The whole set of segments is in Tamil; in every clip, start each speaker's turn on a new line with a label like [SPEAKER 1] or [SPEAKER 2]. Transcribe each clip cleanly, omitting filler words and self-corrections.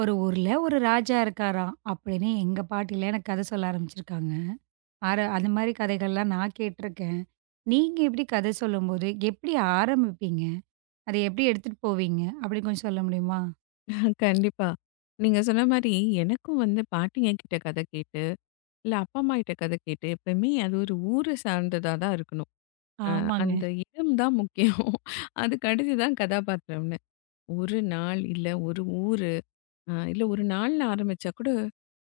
[SPEAKER 1] ஒரு ஊர்ல ஒரு ராஜா இருக்காராம் அப்படின்னு எங்க பாட்டிலாம் எனக்கு கதை சொல்ல ஆரம்பிச்சிருக்காங்க. ஆர அந்த மாரி கதைகள்லாம் நான் கேட்டுருக்கேன். நீங்க எப்படி கதை சொல்லும்போது, எப்படி ஆரம்பிப்பீங்க? அத எப்படி எடுத்துட்டு போவீங்க? அப்படின்னு கொஞ்சம் சொல்ல முடியுமா?
[SPEAKER 2] கண்டிப்பா. நீங்க சொன்ன மாரி எனக்கும் வந்து பாட்டிங்க கிட்ட கதை கேட்டு, இல்ல அப்பா அம்மா கிட்ட கதை கேட்டு, எப்பயுமே அது ஒரு ஊரு சார்ந்ததா தான் இருக்கணும். அ
[SPEAKER 1] ஆமாங்க.
[SPEAKER 2] அந்த இடம் தான் முக்கியம். அதுக்கு அடுத்து தான் கதாபாத்திரம்னு. ஒரு நாள், இல்ல ஒரு ஊரு, இல்ல ஒரு நாள்னு ஆரம்பிச்சா கூட,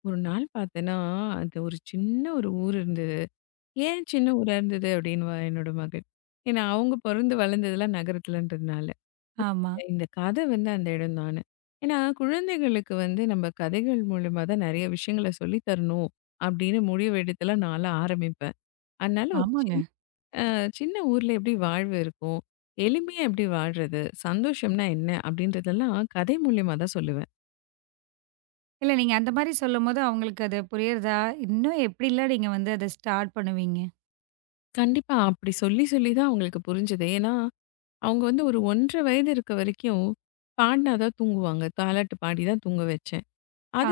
[SPEAKER 2] ஒரு நாள் பார்த்தேன்னா, அது ஒரு சின்ன ஒரு ஊர் இருந்தது. ஏன் சின்ன ஊரா இருந்தது அப்படின்னுவா என்னோட மகள். ஏன்னா, அவங்க பொறந்து வளர்ந்ததெல்லாம் நகரத்துலன்றதுனால.
[SPEAKER 1] ஆமா.
[SPEAKER 2] இந்த இந்த கதை வந்து அந்த இடம் தான்னு. ஏன்னா, குழந்தைகளுக்கு வந்து நம்ம கதைகள் மூலியமா தான் நெறைய விஷயங்கள சொல்லி தரணும் அப்படின்னு முடிவெடுத்துலாம் நான்லாம் ஆரம்பிப்பேன். அதனால ஒரு
[SPEAKER 1] ஆமாங்க.
[SPEAKER 2] சின் அ சின்ன ஊர்ல எப்படி வாழ்வு இருக்கும்? எளிமையா எப்படி வாழ்றது? சந்தோஷம்னா என்ன? அப்படின்றதெல்லாம் கதை மூலியமா தான் சொல்லுவேன்.
[SPEAKER 1] இல்ல நீங்க அந்த மாரி சொல்லும்போது அவங்களுக்கு அது புரியிறதா? இன்னும் எப்படிலாம் நீங்க வந்து அத ஸ்டார்ட் பண்ணுவீங்க?
[SPEAKER 2] கண்டிப்பா அப்படி சொல்லி சொல்லி தான் அவங்களுக்கு புரிஞ்சது. ஏன்னா அவங்க வந்து ஒரு 1 1/2 வயது இருக்க வரைக்கும், பாடுனா தான் தூங்குவாங்க. தாலாட்டு பாடி தான் தூங்க வச்சேன்.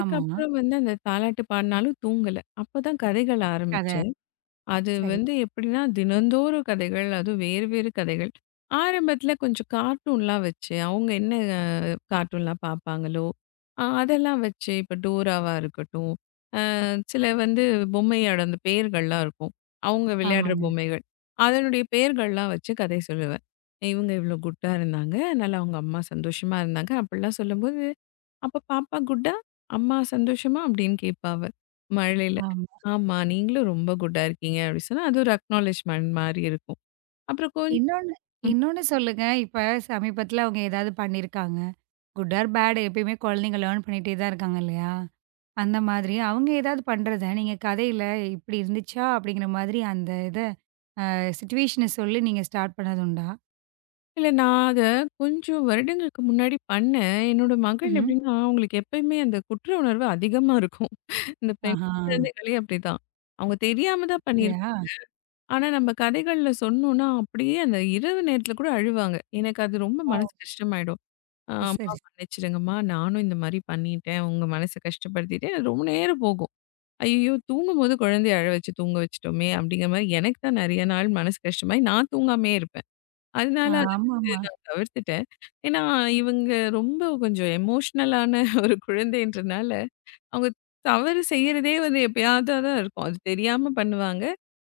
[SPEAKER 1] ஆமா.
[SPEAKER 2] வந்து அந்த தாலாட்டு பாடுனாலும் தூங்கல. அப்பதான் கதைகள்
[SPEAKER 1] கதை.
[SPEAKER 2] ஆரம்பிச்சேன். அது
[SPEAKER 1] சரி.
[SPEAKER 2] வந்து எப்படின்னா, தினந்தோறும் கதைகள், அதுவும் வேறு வேறு கதைகள். ஆரம்பத்தில கொஞ்சம் கார்ட்டூன்லாம் வச்சு, அவங்க என்ன கார்ட்டூன்லாம் பார்ப்பாங்களோ, அதெல்லாம் வச்சு, இப்போ டோராவா இருக்கட்டும், சில வந்து பொம்மையோட அந்த பெயர்கள்லாம் இருக்கும். அவங்க விளையாடுற
[SPEAKER 1] ஆமாங்க.
[SPEAKER 2] பொம்மைகள். அதனுடைய பெயர்கள்லாம் வச்சு கதை சொல்லுவேன். இவங்க இவ்வளோ குட்டா இருந்தாங்க. அதனால அவங்க அம்மா சந்தோஷமா இருந்தாங்க. அப்படிலாம் சொல்லும்போது, "அப்ப பாப்பா குட்டா? அம்மா சந்தோஷமா?" அப்படின்னு கேட்பா அவ. மழையில.
[SPEAKER 1] ஆமா.
[SPEAKER 2] "ஆமா, நீங்களும் ரொம்ப குட்டா இருக்கீங்க." அப்படி சொன்னா, அது ஒரு அக்னாலெட்ஜ்மென்ட் மாரி இருக்கும். அப்புறம் கொஞ்சம்
[SPEAKER 1] இன்னொன்னு இன்னொன்னு சொல்லுங்க. இப்ப சமீபத்தில அவங்க ஏதாவது பண்ணியிருக்காங்க. குட் ஆர் பேட் எப்பயுமே குழந்தைங்க லேர்ன் பண்ணிட்டே தான் இருக்காங்க இல்லையா? அந்த மாதிரி அவங்க ஏதாவது பண்றத நீங்க கதையில இப்படி இருந்துச்சா? அப்படிங்கிற மாதிரி அந்த இத சிச்சுவேஷன சொல்லி நீங்க ஸ்டார்ட் பண்ணது உண்டா?
[SPEAKER 2] இல்ல நான் அத கொஞ்சம் வருடங்களுக்கு முன்னாடி பண்ணேன். என்னோட மகள்
[SPEAKER 1] ம்ஹ்ம்.
[SPEAKER 2] எப்படின்னா, அவங்களுக்கு எப்பயுமே அந்த குற்ற உணர்வு அதிகமா இருக்கும். இந்த பெண்
[SPEAKER 1] ஆஹா!
[SPEAKER 2] குழந்தைகளே அப்படிதான். அவங்க தெரியாம தான்
[SPEAKER 1] அப்படியா?
[SPEAKER 2] பண்ணியிருப்பாங்க. ஆனா நம்ம கதைகள்ல சொன்னோம்னா, அப்படியே அந்த இரவு நேரத்தில கூட அழுவாங்க. எனக்கு அது ரொம்ப
[SPEAKER 1] வாவ்!
[SPEAKER 2] மனசு கஷ்டமாயிடும். "அம்மா
[SPEAKER 1] சரி.
[SPEAKER 2] மன்னிச்சிடுங்கம்மா, நானும் இந்த மாரி பண்ணிட்டேன். உங்க மனச கஷ்டப்படுத்திட்டேன்." அது ரொம்ப நேரம் போகும். ஐயய்யோ! தூங்கும்போது குழந்தைய அழ வச்சு தூங்க வச்சுட்டோமே! அப்படிங்கிற மாரி எனக்கு தான் நெறைய நாள் மனசு கஷ்டமாயி நான் தூங்காமயே இருப்பேன்.
[SPEAKER 1] ஆ
[SPEAKER 2] அதனால அத வந்து
[SPEAKER 1] ஆமாமா.
[SPEAKER 2] நான் தவிர்த்துட்டேன். ஏன்னா, இவங்க ரொம்ப கொஞ்சம் எமோஷனலான ஒரு குழந்தைன்றனால அவங்க தவறு செய்யறதே வந்து எப்பயாவதா தான் இருக்கும். அது தெரியாம பண்ணுவாங்க.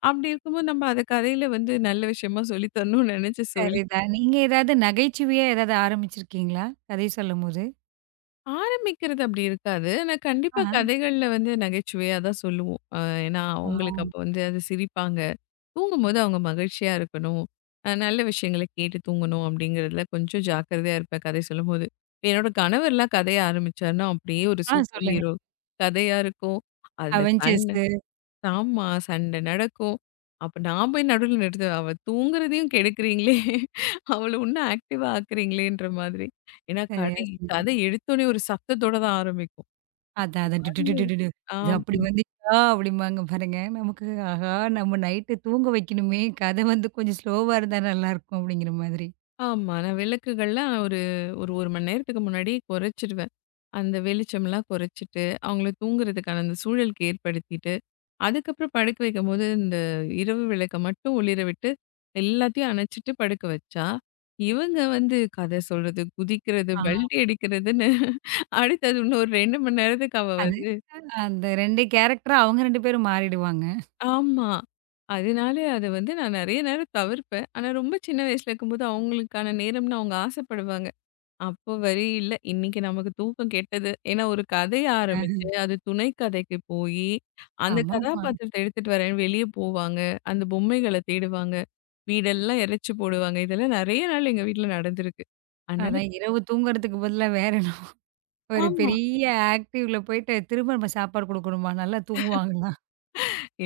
[SPEAKER 2] அப்படி இருக்கும்போது நம்ம அத கதையில வந்து நல்ல விஷயமா சொல்லி தரணும்னு நினைச்சு சொல்லி
[SPEAKER 1] சரிதான். நீங்க ஏதாவது நகைச்சுவையா ஏதாவது ஆரம்பிச்சிருக்கீங்களா? கதை சொல்லும்போது?
[SPEAKER 2] ஆரம்பிக்கிறது அப்படி இருக்காது. ஆனா கண்டிப்பா
[SPEAKER 1] ஆஹா.
[SPEAKER 2] கதைகள்ல வந்து நகைச்சுவையா தான் சொல்லுவோம். ஏன்னா
[SPEAKER 1] ஆ.
[SPEAKER 2] அவங்களுக்கு அப்போ வந்து அது சிரிப்பாங்க. தூங்கும்போது அவங்க மகிழ்ச்சியா இருக்கணும். நல்ல விஷயங்கள கேட்டு தூங்கணும் அப்படிங்கிறதுல கொஞ்சம் ஜாக்கிரதையா இருப்பேன் கதை சொல்லும்போது. என்னோட கணவர்லாம் கதைய ஆரம்பிச்சாருன்னா அப்படியே ஒரு
[SPEAKER 1] ஆ
[SPEAKER 2] சூப்பர்
[SPEAKER 1] சொல்லுங்க.
[SPEAKER 2] ஹீரோ கதையா இருக்கும். அதுல சண்
[SPEAKER 1] அவெஞ்சர்ஸு.
[SPEAKER 2] ஆமா. சண்டை நடக்கும். அப்ப நான் போய் நடுவுல நிறுத்துவேன். அவ தூங்குறதையும் கெடுக்குறீங்களே! அவள இன்னும் ஆக்டிவா ஆக்குறீங்களேன்ற மாதிரி. ஏன்னா
[SPEAKER 1] சரியா சொன்னீங்க.
[SPEAKER 2] கதை எடுத்தோனே ஒரு சத்தத்தோட தான் ஆரம்பிக்கும்.
[SPEAKER 1] அதான்,
[SPEAKER 2] இப்டி
[SPEAKER 1] அதான்.
[SPEAKER 2] வந்து
[SPEAKER 1] டிடுடிடுடிடு. இது அப்படி
[SPEAKER 2] ஆமா,
[SPEAKER 1] வந்துச்சா? அப்படிம்பாங்க பாருங்க. நமக்கு ஆஹா! நம்ம நைட்டு தூங்க வைக்கணுமே. கதை வந்து கொஞ்சம் ஸ்லோவா இருந்தா நல்லாயிருக்கும் அப்படிங்கிற மாதிரி.
[SPEAKER 2] ஆமா. நான் விளக்குகள்லாம் ஒரு ஒரு 1 மணி நேரத்துக்கு முன்னாடியே குறைச்சுருவேன். அந்த வெளிச்சம்லாம் குறைச்சுட்டு, அவங்கள தூங்குறதுக்கான அந்த சூழலுக்கு ஏற்படுத்திட்டு அதுக்கப்புறம் படுக்க வைக்கும்போது, இந்த இரவு விளக்க மட்டும் ஒளிர விட்டு, எல்லாத்தையும் அணைச்சுட்டு படுக்க வச்சா, இவங்க வந்து கதை சொல்றது, குதிக்கிறது,
[SPEAKER 1] ஆ.
[SPEAKER 2] பல்டி அடிக்கிறதுன்னு அடுத்தது இன்னும் ஒரு 2 மணி நேரத்துக்கு அவ
[SPEAKER 1] அது
[SPEAKER 2] வந்து
[SPEAKER 1] அந்த 2 கேரக்டரா அவங்க 2 பேரும் மாறிடுவாங்க.
[SPEAKER 2] ஆமா. அதனால அத வந்து நான் நெறைய நேரம் தவிர்ப்பேன். ஆனா ரொம்ப சின்ன வயசுல இருக்கும்போது அவங்களுக்கான நேரம்னு அவங்க ஆசைப்படுவாங்க. அப்போ வரி இல்ல. இன்னைக்கு நமக்கு தூக்கம் கெட்டது. ஏன்னா ஒரு கதை
[SPEAKER 1] அ
[SPEAKER 2] ஆரம்பிச்சு, அது துணை கதைக்கு போயி, அந்த
[SPEAKER 1] ஆமாமா.
[SPEAKER 2] கதாபாத்திரத்த எடுத்துட்டு வரேன்னு வெளிய போவாங்க. அந்த பொம்மைகள தேடுவாங்க. வீடெல்லாம் எரச்சு போடுவாங்க. இதெல்லாம் நெறைய நாள் எங்க வீட்ல நடந்திருக்கு. அதனால
[SPEAKER 1] அதான் இரவு தூங்குறதுக்கு பதிலா வேற என்ன ஒரு
[SPEAKER 2] ஆமா.
[SPEAKER 1] பெரிய ஆக்டிவ்ல போயிட்டு திரும்ப நம்ம சாப்பாடு குடுக்கணுமா? நல்லா தூங்குவாங்களா?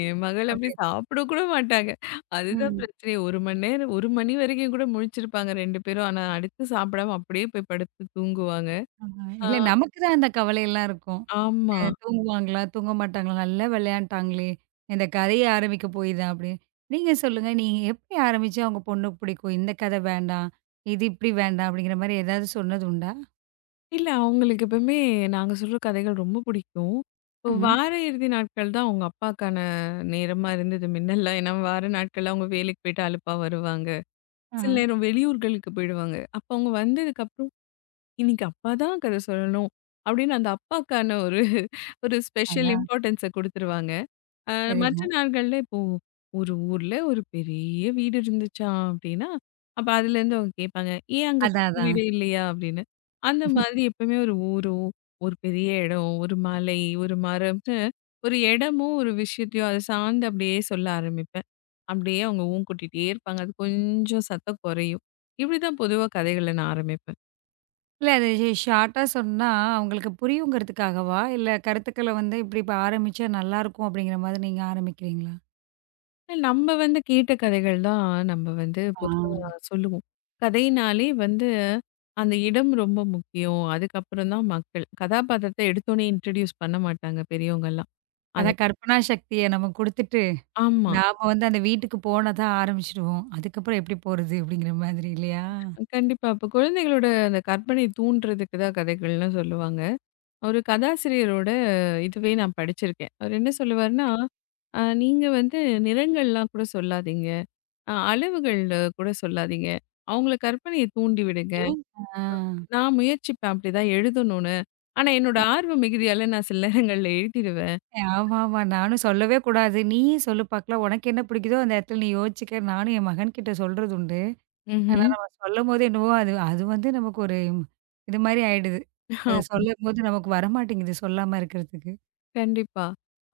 [SPEAKER 2] என் மகள் அப்படி
[SPEAKER 1] அப்படி.
[SPEAKER 2] சாப்பிட கூட மாட்டாங்க. அதுதான்
[SPEAKER 1] ம்.
[SPEAKER 2] பிரச்சனையே. 1 மணி நேரம் 1 மணி வரைக்கும் கூட முழிச்சிருப்பாங்க 2 பேரும். ஆனா அடுத்து சாப்பிடாம அப்படியே போய் படுத்து தூங்குவாங்க.
[SPEAKER 1] ஆமா.
[SPEAKER 2] ஆ
[SPEAKER 1] இல்ல நமக்கு தான் அந்த கவலையெல்லாம் இருக்கும். அ
[SPEAKER 2] ஆமா.
[SPEAKER 1] ம். தூங்குவாங்களா? தூங்க மாட்டாங்களா? நல்லா விளையாண்டாங்களே! இந்த கதையே ஆரம்பிக்க போய் தான் அப்படின்னு. நீங்க சொல்லுங்க. நீங்க எப்படி ஆரம்பிச்சு அவங்க பொண்ணுக்கு பிடிக்கும்? இந்த கதை வேண்டாம். இது இப்படி வேண்டாம் அப்படிங்கிற மாரி ஏதாவது சொன்னது உண்டா?
[SPEAKER 2] இல்ல. அவங்களுக்கு எப்பவுமே நாங்க சொல்ற கதைகள் ரொம்ப பிடிக்கும். இப்போ
[SPEAKER 1] ம்ஹ்ம்.
[SPEAKER 2] வார இறுதி நாட்கள் தான் அவங்க அப்பாக்கான நேரமா இருந்தது மின்னல்லாம். ஏன்னா வார நாட்கள்ல அவங்க வேலைக்கு போயிட்டு அலுப்பா வருவாங்க. சில
[SPEAKER 1] ம்ஹ்ம்.
[SPEAKER 2] நேரம் வெளியூர்களுக்கு போயிடுவாங்க. அப்ப அவங்க வந்ததுக்கப்புறம், "இன்னைக்கு அப்பா தான் கதை சொல்லணும்." அப்படின்னு அந்த அப்பாக்கான ஒரு ஒரு ஸ்பெஷல்
[SPEAKER 1] அதான்.
[SPEAKER 2] இம்பார்ட்டன்ஸ குடுத்துருவாங்க. அ மற்ற
[SPEAKER 1] சரிதான்.
[SPEAKER 2] நாட்கள்ல இப்போ ஒரு ஊர்ல ஒரு பெரிய வீடு இருந்துச்சா அப்டின்னா, அப்ப அதுலேருந்து அவங்க கேட்பாங்க. ஏன் அங்க
[SPEAKER 1] அதான்,
[SPEAKER 2] குட்டி
[SPEAKER 1] அதான்.
[SPEAKER 2] வீடு இல்லையா? அப்டின்னு. அந்த மாதிரி எப்பவுமே ஒரு ஊரோ, ஒரு பெரிய இடம், ஒரு மலை, ஒரு மரம்னு ஒரு இடமும், ஒரு விஷயத்தையும் அத சார்ந்து அப்டியே சொல்ல ஆரம்பிப்பேன். அப்டியே அவங்க ஊன் கூட்டிட்டே இருப்பாங்க. அது கொஞ்சம் சத்தம் குறையும். இப்டிதான் பொதுவா கதைகள நான் ஆரம்பிப்பேன்.
[SPEAKER 1] இல்ல அது ஷார்ட்டா சொன்னா அவங்களுக்கு புரியுங்கிறதுக்காகவா? இல்ல கருத்துக்கள வந்து இப்படி இப்ப ஆரம்பிச்சா நல்லாருக்கும் அப்படிங்கிற மாதிரி நீங்க ஆரம்பிக்கிறீங்களா?
[SPEAKER 2] நம்ம வந்து கேட்ட கதைகள் தான் நம்ம வந்து
[SPEAKER 1] ஆ.
[SPEAKER 2] பொதுவா சொல்லுவோம். கதையினாலே வந்து அந்த இடம் ரொம்ப முக்கியம். அதுக்கப்புறம் தான் மக்கள். கதாபாத்திரத்த எடுத்தோனே இன்ட்ரோடியூஸ் பண்ண மாட்டாங்க பெரியவங்கலாம். அது
[SPEAKER 1] அதான் கற்பனா சக்திய நம்ம குடுத்துட்டு
[SPEAKER 2] ஆமா.
[SPEAKER 1] நாம வந்து அந்த வீட்டுக்கு போனா தான் ஆரம்பிச்சுடுவோம். அதுக்கப்புறம் எப்படி போறது? அப்படிங்கிற மாதிரி இல்லையா?
[SPEAKER 2] கண்டிப்பா. அப்ப குழந்தைகளோட அந்த கற்பனை தூண்டுறதுக்கு தான் கதைகள்னு சொல்லுவாங்க. ஒரு கதாசிரியரோட இதுவே நான் படிச்சிருக்கேன். அவர் என்ன சொல்லுவாருன்னா, நீங்க வந்து நிறங்கள்லாம் கூட சொல்லாதீங்க. அளவுகள் கூட சொல்லாதீங்க. அவங்கள கற்பனைய தூண்டி விடுங்க.
[SPEAKER 1] ம். ஆ.
[SPEAKER 2] நான் முயற்சிப்பேன் அப்படிதான் எழுதணும்னு. ஆனா என்னோட ஆர்வ மிகுதியால நான் சில நேரங்கள்ல எழுதிடுவேன்.
[SPEAKER 1] ஆமாமா. நானும் சொல்லவே கூடாது. நீயே சொல்லு பாக்கலாம். உனக்கு என்ன பிடிக்குதோ அந்த இடத்துல நீ யோசிச்சுக்க. நானும் என் மகன்கிட்ட சொல்றது உண்டு. ஆனா
[SPEAKER 2] ம்ஹ்ம்.
[SPEAKER 1] நம்ம சொல்லும்போது என்னவோ அது அது வந்து நமக்கு ஒரு இது மாரி ஆயிடுது. அது
[SPEAKER 2] ஆம்.
[SPEAKER 1] சொல்லும்போது நமக்கு வரமாட்டேங்குது சொல்லாம இருக்கிறதுக்கு.
[SPEAKER 2] கண்டிப்பா.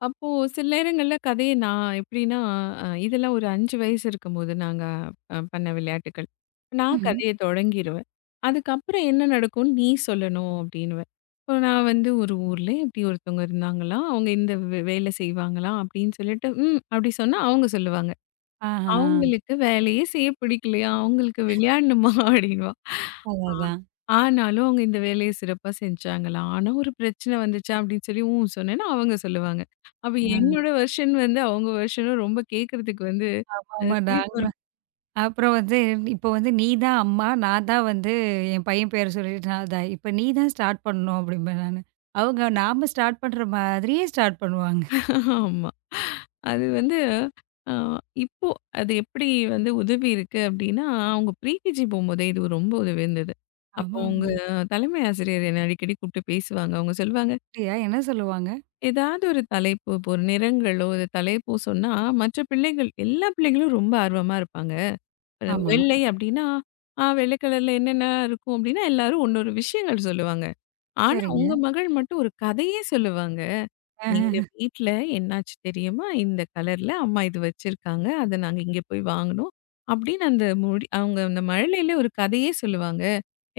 [SPEAKER 2] அப்போ சில நேரங்கள்ல கதைய நான் எப்படின்னா, இதெல்லாம் ஒரு 5 வயசு இருக்கும்போது நாங்க பண்ண விளையாட்டுக்கள். நான்
[SPEAKER 1] ம்.
[SPEAKER 2] கதைய தொடங்கிருவேன். அதுக்கப்புறம் என்ன நடக்கும்னு நீ சொல்லணும் அப்படின்னுவேன். இப்போ நான் வந்து ஒரு ஊர்ல இப்படி ஒருத்தவங்க இருந்தாங்களாம். அவங்க இந்த வேலை செய்வாங்களாம் அப்படின்னு சொல்லிட்டு, அப்படி சொன்னா அவங்க சொல்லுவாங்க.
[SPEAKER 1] ஆஹா.
[SPEAKER 2] அவங்களுக்கு வேலையே செய்ய பிடிக்கலையா, அவங்களுக்கு விளையாடணுமா அப்படின்னுவா.
[SPEAKER 1] அதான்
[SPEAKER 2] ஆ
[SPEAKER 1] அதான்.
[SPEAKER 2] ஆனாலும் அவங்க இந்த வேலைய சிறப்பா செஞ்சாங்களாம். ஆனா ஒரு பிரச்சனை வந்துச்சா அப்படின்னு சொல்லி ஊம் சொன்னேன்னா அவங்க சொல்லுவாங்க. அப்ப
[SPEAKER 1] ஆ.
[SPEAKER 2] என்னோட வெர்ஷன் வந்து அவங்க வெர்ஷனும் ரொம்ப கேட்கறதுக்கு வந்து
[SPEAKER 1] ஆமாமா.
[SPEAKER 2] சிரிப்பா இருக்கும்.
[SPEAKER 1] அப்புறம் வந்து இப்போ வந்து நீ தான் அம்மா, நான் தான் வந்து என் பையன் பேர சொல்லிட்டு நான் தான். இப்ப நீ தான் ஸ்டார்ட் பண்ணணும் அப்படிம்பேன் நானு. அவங்க நாம ஸ்டார்ட் பண்ற மாதிரியே ஸ்டார்ட் பண்ணுவாங்க.
[SPEAKER 2] ஆமா. அது வந்து அ இப்போ அது எப்படி வந்து உதவி இருக்கு அப்படின்னா, அவங்க ப்ரீகேஜி போம்போதே இது ரொம்ப உதவி இருந்தது. அப்போ அவங்க
[SPEAKER 1] ஆமாமா.
[SPEAKER 2] தலைமை ஆசிரியர் என்ன அடிக்கடி கூப்பிட்டு பேசுவாங்க. அவங்க சொல்லுவாங்க
[SPEAKER 1] அப்படியா? என்ன சொல்லுவாங்க?
[SPEAKER 2] ஏதாவது ஒரு தலைப்பு, இப்போ ஒரு நிறங்களோ, ஒரு தலைப்போ சொன்னா, மற்ற பிள்ளைகள் எல்லா பிள்ளைங்களும் ரொம்ப ஆர்வமா இருப்பாங்க.
[SPEAKER 1] ஆமா.
[SPEAKER 2] வெள்ளை அப்டின்னா, ஆ வெள்ளை கலர்ல என்னென்ன இருக்கும் அப்டின்னா, எல்லாரும் ஒன்னொரு விஷயங்கள் சொல்லுவாங்க. ஆனா,
[SPEAKER 1] சரிங்க.
[SPEAKER 2] உங்க மகள் மட்டும் ஒரு கதையே சொல்லுவாங்க. எங்க
[SPEAKER 1] அஹ.
[SPEAKER 2] வீட்ல என்னாச்சு தெரியுமா? இந்த கலர்ல அம்மா இது வச்சிருக்காங்க. அத நாங்க இங்க போய் வாங்குனோம். அப்டின்னு அந்த மொழி அவங்க அந்த மழலையில ஒரு கதையே சொல்லுவாங்க.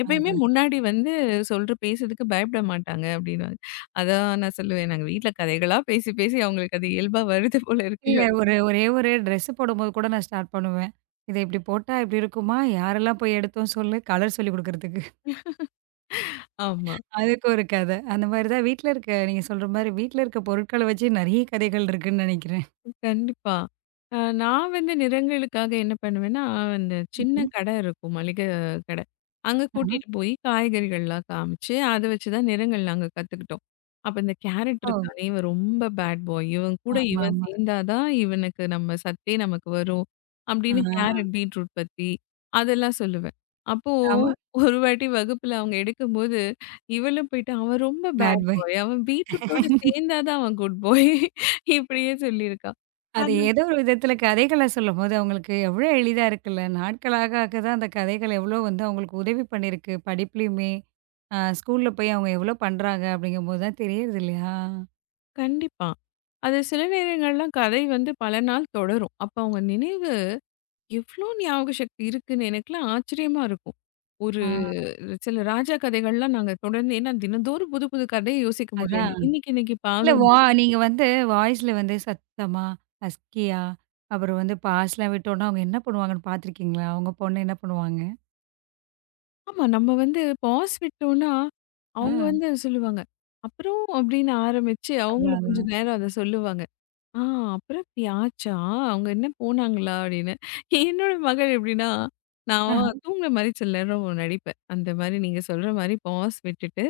[SPEAKER 2] எப்பயுமே
[SPEAKER 1] அதான்.
[SPEAKER 2] முன்னாடி வந்து சொல்ற பேசுறதுக்கு பயப்பட மாட்டாங்க அப்படின்னுவாங்க. அதான் நான் சொல்லுவேன், "நாங்க வீட்ல கதைகளா பேசி, பேசி அவங்களுக்கு அது இயல்பா வருது போல இருக்கு."
[SPEAKER 1] இல்ல ஒரே ஒரு ட்ரெஸ் போடும்போது கூட நான் ஸ்டார்ட் பண்ணுவேன். இத இப்படி போட்டா இப்படி இருக்குமா? யாரெல்லாம் போய் எடுத்தோம் சொல்லு? கலர் சொல்லிக் குடுக்குறதுக்கு.
[SPEAKER 2] ஆமா.
[SPEAKER 1] அதுக்கு ஒரு கத. அந்த மாரி தான் வீட்ல இருக்க நீங்க சொல்ற மாரி வீட்ல இருக்க பொருட்கள வச்சு நெறைய கதைகள் இருக்குன்னு நெனைக்கிறேன்.
[SPEAKER 2] கண்டிப்பா. அ நான் வந்து நிறங்களுக்காக என்ன பண்ணுவேன்னா, அந்த சின்ன
[SPEAKER 1] ம்ஹ்ம்.
[SPEAKER 2] கடை இருக்கும் மளிகை கடை. அங்க
[SPEAKER 1] ஆஹா.
[SPEAKER 2] கூட்டிட்டு போய் காய்கறிகள்லாம் காமிச்சு, அத வச்சு தான் நிறங்கள் நாங்க கத்துக்கிட்டோம். அப்ப இந்த கேரட்
[SPEAKER 1] ஓ!
[SPEAKER 2] இருக்கானே, இவன் ரொம்ப பேட் பாய். இவன்
[SPEAKER 1] ஆமாமா.
[SPEAKER 2] சேர்ந்தா தான் இவனுக்கு நம்ம சத்தே நமக்கு வரும்.
[SPEAKER 1] ஆ.
[SPEAKER 2] அப்படின்னு கேரட், பீட்ரூட் பத்தி அதெல்லாம் சொல்லுவேன். அப்போ
[SPEAKER 1] ஆமா.
[SPEAKER 2] ஒரு வாட்டி வகுப்புல அவங்க எடுக்கும்போது இவளும் போயிட்டு, "அவன் ரொம்ப
[SPEAKER 1] பேட்
[SPEAKER 2] பேட்
[SPEAKER 1] பாய்.
[SPEAKER 2] பாய். அவன் பீட்ரூட்டோட சேர்ந்தா தான் அவன் குட் பாய்" இப்படியே சொல்லியிருக்கா.
[SPEAKER 1] அது
[SPEAKER 2] அது
[SPEAKER 1] ஏதோ ஒரு விதத்தில கதைகள சொல்லும்போது, அவங்களுக்கு எவ்வளோ எளிதா இருக்குல்ல. நாட்களாக ஆக தான் அந்த கதைகள் எவ்வளோ வந்து அவங்களுக்கு உதவி பண்ணியிருக்கு. படிப்புலயுமே, ஸ்கூல்ல போய் அவங்க எவ்வளோ பண்றாங்க அப்படிங்கும்போது தான் தெரியுது இல்லையா?
[SPEAKER 2] கண்டிப்பா. அது சில நேரங்கள்லாம் கதை வந்து பல நாள் தொடரும். அப்ப அவங்க நினைவு எவ்ளோ ஞாபக சக்தி இருக்குன்னு எனக்கெல்லாம் ஆச்சரியமா இருக்கும். ஒரு
[SPEAKER 1] ஆ
[SPEAKER 2] சில ராஜா கதைகள்லாம் நாங்க தொடர்ந்து ஏன்னா தினந்தோறும் புது புது கதைய யோசிக்க முடியல.
[SPEAKER 1] அதான்.
[SPEAKER 2] இன்னைக்கு இன்னைக்கு
[SPEAKER 1] இல்ல வா
[SPEAKER 2] பாக்கும்போது
[SPEAKER 1] நீங்க வந்து வாய்ஸ்ல வந்து சத்தமா, ஹஸ்கியா, அப்புறம் வந்து பாஸ்லாம் விட்டோம்னா அவங்க என்ன பண்ணுவாங்கன்னு பார்த்துருக்கீங்களா? உங்க பொண்ணு என்ன பண்ணுவாங்க?
[SPEAKER 2] ஆமா நம்ம வந்து பாஸ் விட்டோம்னா,
[SPEAKER 1] ஆ
[SPEAKER 2] அவங்க வந்து அத சொல்லுவாங்க. அப்புறம் அப்படின்னு ஆரம்பிச்சு
[SPEAKER 1] அதான்
[SPEAKER 2] அவங்களும்
[SPEAKER 1] அதான்.
[SPEAKER 2] கொஞ்சம் நேரம் அத சொல்லுவாங்க. ஆ அப்புறம் இப்படி ஆச்சா? அவங்க என்ன போனாங்களா? அப்படின்னு. என்னோட மகள் எப்படின்னா,
[SPEAKER 1] ஆஹ,
[SPEAKER 2] நான் தூங்குற மாரி சில நேரம் நடிப்பேன். அந்த மாரி நீங்க சொல்ற மாரி பாஸ் விட்டுட்டு,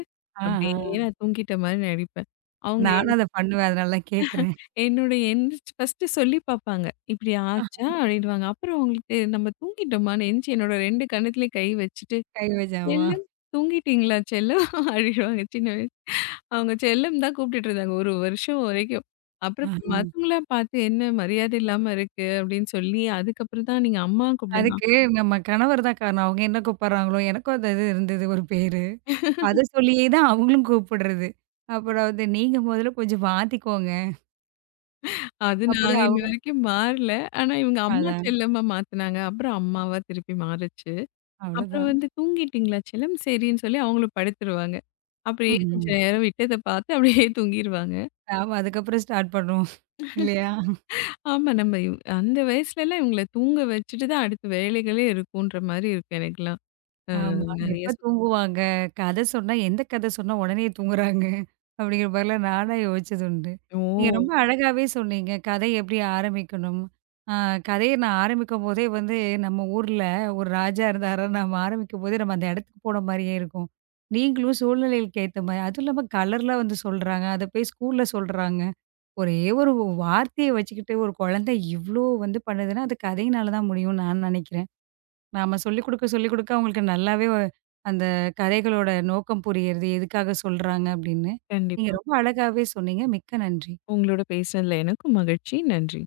[SPEAKER 1] ஆஹ.
[SPEAKER 2] அப்படியே நான் தூங்கிட்ட மாரி நடிப்பேன். அவங்க
[SPEAKER 1] நானும்
[SPEAKER 2] என்
[SPEAKER 1] அத பண்ணுவேன். அதனால தான் கேட்கிறேன்.
[SPEAKER 2] என்னோட எந்திரிச்சு ஃபர்ஸ்ட்டு சொல்லி பார்ப்பாங்க. இப்படி ஆச்சா? அப்படின்னுவாங்க. அப்புறம் அவங்களுக்கு நம்ம தூங்கிட்டோமான்னு எந்திச்சு என்னோட 2 கண்ணத்துலயும் கை வச்சுட்டு,
[SPEAKER 1] கை வஜாவா?
[SPEAKER 2] "செல்லம் தூங்கிட்டீங்களா செல்லம்?" அப்படின்னுவாங்க அவங்க செல்லம் தான் கூப்பிட்டுட்டு இருந்தாங்க. ஒரு வருஷம் வரைக்கும். அப்புறம்
[SPEAKER 1] ஆஹ.
[SPEAKER 2] மத்தவங்கள பார்த்து என்ன மரியாதை இல்லாம இருக்கு அப்படின்னு சொல்லி, அதுக்கப்புறம் தான் நீங்க அம்மா கூப்பிடுங்க.
[SPEAKER 1] அதுக்கு நம்ம கணவர் தான் காரணம். அவங்க என்ன கூப்பிடுறாங்களோ, எனக்கும் அந்த இது இருந்தது ஒரு பேரு. அத சொல்லியே தான் அவங்களும் கூப்பிடுறது. அப்புறம் வந்து நீங்க முதல்ல கொஞ்சம் மாத்திக்கோங்க.
[SPEAKER 2] அது நாங்க
[SPEAKER 1] அப்பதான்
[SPEAKER 2] இன்ன
[SPEAKER 1] அவங்க
[SPEAKER 2] வரைக்கும் மாறல. ஆனா இவங்க அம்மா
[SPEAKER 1] அதான்
[SPEAKER 2] செல்லமா மாத்துனாங்க. அப்புறம் அம்மாவா திருப்பி மாறுச்சு. அப்புறம்
[SPEAKER 1] அவ்வளோதான்.
[SPEAKER 2] வந்து தூங்கிட்டீங்களா செல்லம்? சரின்னு சொல்லி அவங்களும் படுத்துருவாங்க. அப்படியே
[SPEAKER 1] ம்ஹ்ம்.
[SPEAKER 2] கொஞ்சம் நேரம் விட்டத பார்த்து அப்படியே தூங்கிருவாங்க.
[SPEAKER 1] நாம அதுக்கப்புறம் ஸ்டார்ட் பண்ணுவோம். இல்லையா?
[SPEAKER 2] ஆமா நம்ம அந்த வயசுலலாம் இவங்கள தூங்க வச்சுட்டு தான் அடுத்த வேலைகளே இருக்குன்ற மாரி இருக்கும் எனக்கெல்லாம். அ
[SPEAKER 1] ஆமா.
[SPEAKER 2] நெறைய
[SPEAKER 1] எப்ப தூங்குவாங்க? கதை சொன்னா, எந்த கதை சொன்னா உடனே தூங்குறாங்க? அப்படிங்கிற மாரிலாம் நானா யோசிச்சது உண்டு. நீங்க ம். ரொம்ப
[SPEAKER 2] ஓ!
[SPEAKER 1] அழகாவே சொன்னீங்க. கதை எப்படி ஆரம்பிக்கணும்? ஆ கதைய நான் ஆரம்பிக்கும்போதே வந்து நம்ம ஊர்ல ஒரு ராஜா இருந்தாரா, நம்ம ஆரம்பிக்கும்போதே நம்ம அந்த இடத்துக்கு போன மாரியே இருக்கும். நீங்களும் சூழ்நிலைகளுக்கு ஏத்த மாரி அதுவும் இல்லாம கலர்லாம் வந்து சொல்றாங்க. அத போய் ஸ்கூல்ல சொல்றாங்க. ஒரே ஒரு வார்த்தைய வச்சுக்கிட்டு ஒரு குழந்தை இவ்ளோ வந்து பண்ணுதுன்னா, அது கதையினால தான் முடியும்னு நான் நினைக்கிறேன். நாம சொல்லிக் குடுக்க, சொல்லிக் குடுக்க அவங்களுக்கு அந்த கதைகளோட நோக்கம் புரியிறது, எதுக்காக சொல்றாங்க அப்படின்னு. நீங்க
[SPEAKER 2] கண்டிப்பா.
[SPEAKER 1] ரொம்ப அழகாவே சொன்னீங்க. மிக்க நன்றி.
[SPEAKER 2] உங்களோட பேசினதுல எனக்கும் மகிழ்ச்சி. நன்றி.